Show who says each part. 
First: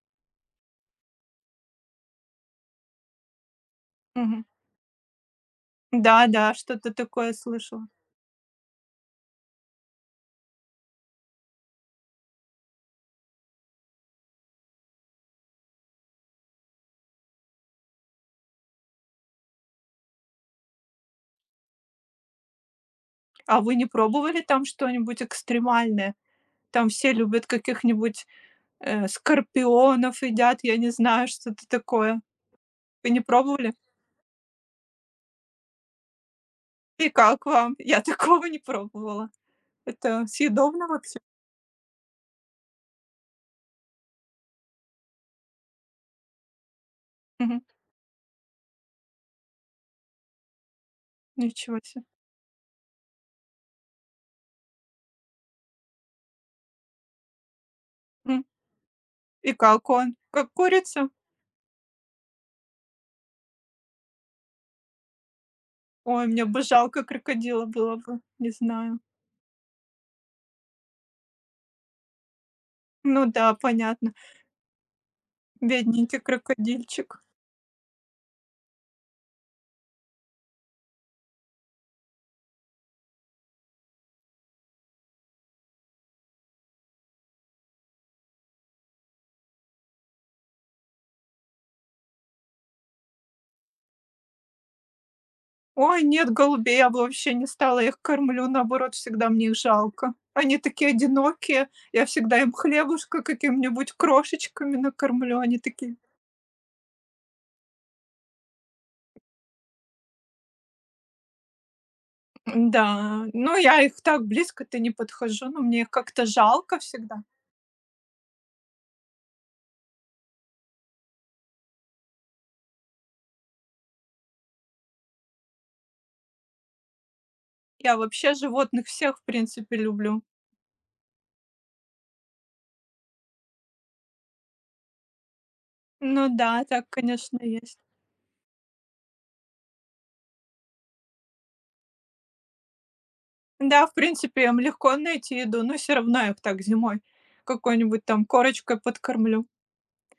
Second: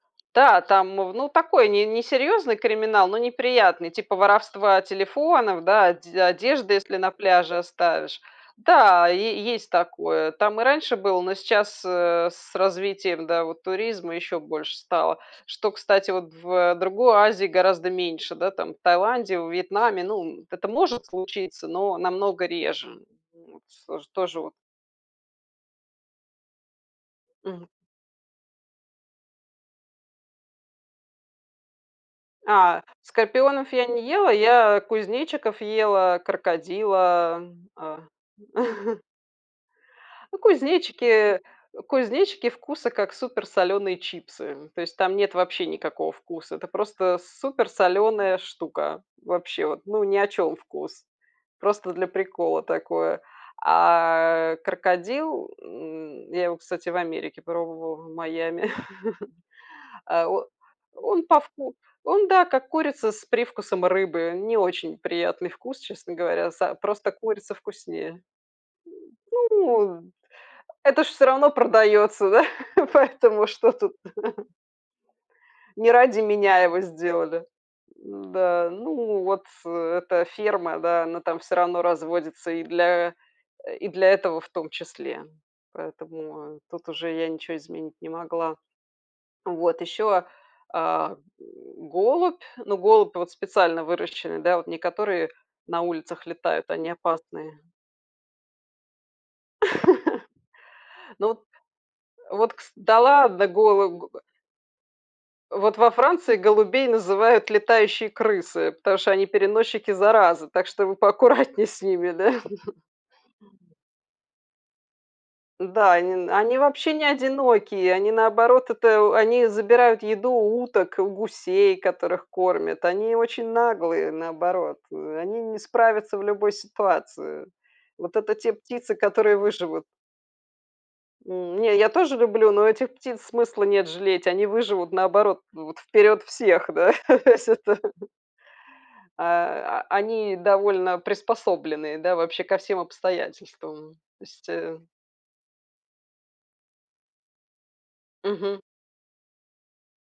Speaker 1: Да, там в ну такой не несерьезный криминал, но неприятный, типа
Speaker 2: Мгм.
Speaker 1: воровства телефонов, да, одь
Speaker 2: Да-да,
Speaker 1: одежды,
Speaker 2: что-то
Speaker 1: если на
Speaker 2: такое
Speaker 1: пляже
Speaker 2: слышала.
Speaker 1: оставишь. Да, е есть такое, там и раньше было, но сейчас, э, с развитием, да, вот туризма еще больше стало, что, кстати, вот в другой Азии гораздо меньше, да, там, в Таиланде, во Вьетнаме. Ну, м, это может случиться, но намного реже.
Speaker 2: А
Speaker 1: Вот
Speaker 2: вы не
Speaker 1: всё ж тоже
Speaker 2: пробовали
Speaker 1: вот
Speaker 2: там что-нибудь экстремальное? Там все любят
Speaker 1: Мгм.
Speaker 2: каких-нибудь э, скорпионов едят, я не знаю, что-то такое.
Speaker 1: А,
Speaker 2: Вы не
Speaker 1: скорпионов
Speaker 2: пробовали?
Speaker 1: я не ела. Я кузнечиков ела,
Speaker 2: И
Speaker 1: крокодила,
Speaker 2: как вам?
Speaker 1: а
Speaker 2: Я такого не пробовала. Это
Speaker 1: Ну,
Speaker 2: съедобно вообще?
Speaker 1: кузнечики кузнечики вкуса как супер соленые чипсы, м. То есть, там нет вообще никакого вкуса. Это просто
Speaker 2: Мгм.
Speaker 1: супер соленая штука. Вообще, вот, ну ни о чем вкус.
Speaker 2: Ничего
Speaker 1: Просто
Speaker 2: се.
Speaker 1: для прикола такое. А крокодил, м, я его, кстати, в Америке пробовала, в
Speaker 2: Хм.
Speaker 1: Майами.
Speaker 2: И как он?
Speaker 1: А, о
Speaker 2: Как курица?
Speaker 1: он по вку он да, как курица с привкусом рыбы. Не очень приятный вкус, честно
Speaker 2: Ой, мне
Speaker 1: говоря,
Speaker 2: бы
Speaker 1: за
Speaker 2: жалко
Speaker 1: просто курица
Speaker 2: крокодила было бы,
Speaker 1: вкуснее.
Speaker 2: не знаю.
Speaker 1: Ну это ж всё равно продается да,
Speaker 2: Ну
Speaker 1: поэтому
Speaker 2: да,
Speaker 1: что тут?
Speaker 2: понятно.
Speaker 1: Не
Speaker 2: Бедненький
Speaker 1: ради меня его
Speaker 2: крокодильчик.
Speaker 1: сделали, да. Ну вот эта ферма, да, она там всё равно разводится и для и для этого, в том числе. Поэтому, а, тут уже я ничего изменить не могла. Вот еще, а, а, голубь. Ну, голубь вот специально выращенный, да, вот не которые на
Speaker 2: Ой,
Speaker 1: улицах
Speaker 2: нет,
Speaker 1: летают,
Speaker 2: голубей я
Speaker 1: они
Speaker 2: бы вообще не
Speaker 1: опасные.
Speaker 2: стала, я их кормлю, наоборот, всегда мне их жалко. Они такие
Speaker 1: Ну вот
Speaker 2: одинокие, я всегда им
Speaker 1: Вот, кста Да,
Speaker 2: хлебушка,
Speaker 1: ладно
Speaker 2: каким-нибудь
Speaker 1: голого
Speaker 2: крошечками накормлю, они
Speaker 1: Вот во
Speaker 2: такие
Speaker 1: Франции голубей называют "летающие крысы", потому что они переносчики заразы, так что вы поаккуратнее с ними, да.
Speaker 2: Н-да, ну я их так близко-то не подхожу, ну мне их
Speaker 1: Да,
Speaker 2: как-то
Speaker 1: они они
Speaker 2: жалко
Speaker 1: вообще не
Speaker 2: всегда.
Speaker 1: одинокие. Они, наоборот, это у они забирают еду у уток, у гусей, которых кормят. Они очень наглые, наоборот. Они не справятся в любой ситуации.
Speaker 2: Я
Speaker 1: Вот
Speaker 2: вообще
Speaker 1: это те
Speaker 2: животных
Speaker 1: птицы,
Speaker 2: всех, в
Speaker 1: которые
Speaker 2: принципе,
Speaker 1: выживут.
Speaker 2: люблю.
Speaker 1: М, не, я тоже люблю, но у этих птиц смысла нет жалеть. Они выживут наоборот вот вперед
Speaker 2: Ну да,
Speaker 1: всех.
Speaker 2: так,
Speaker 1: Да,
Speaker 2: конечно,
Speaker 1: всё
Speaker 2: есть.
Speaker 1: то Э, они довольно приспособленные, да, вообще ко всем
Speaker 2: Да, в
Speaker 1: обстоятельствам. То
Speaker 2: принципе,
Speaker 1: есть
Speaker 2: им
Speaker 1: э
Speaker 2: легко найти еду, но всё равно, я так зимой какой-нибудь там
Speaker 1: Мгм.
Speaker 2: корочкой подкормлю.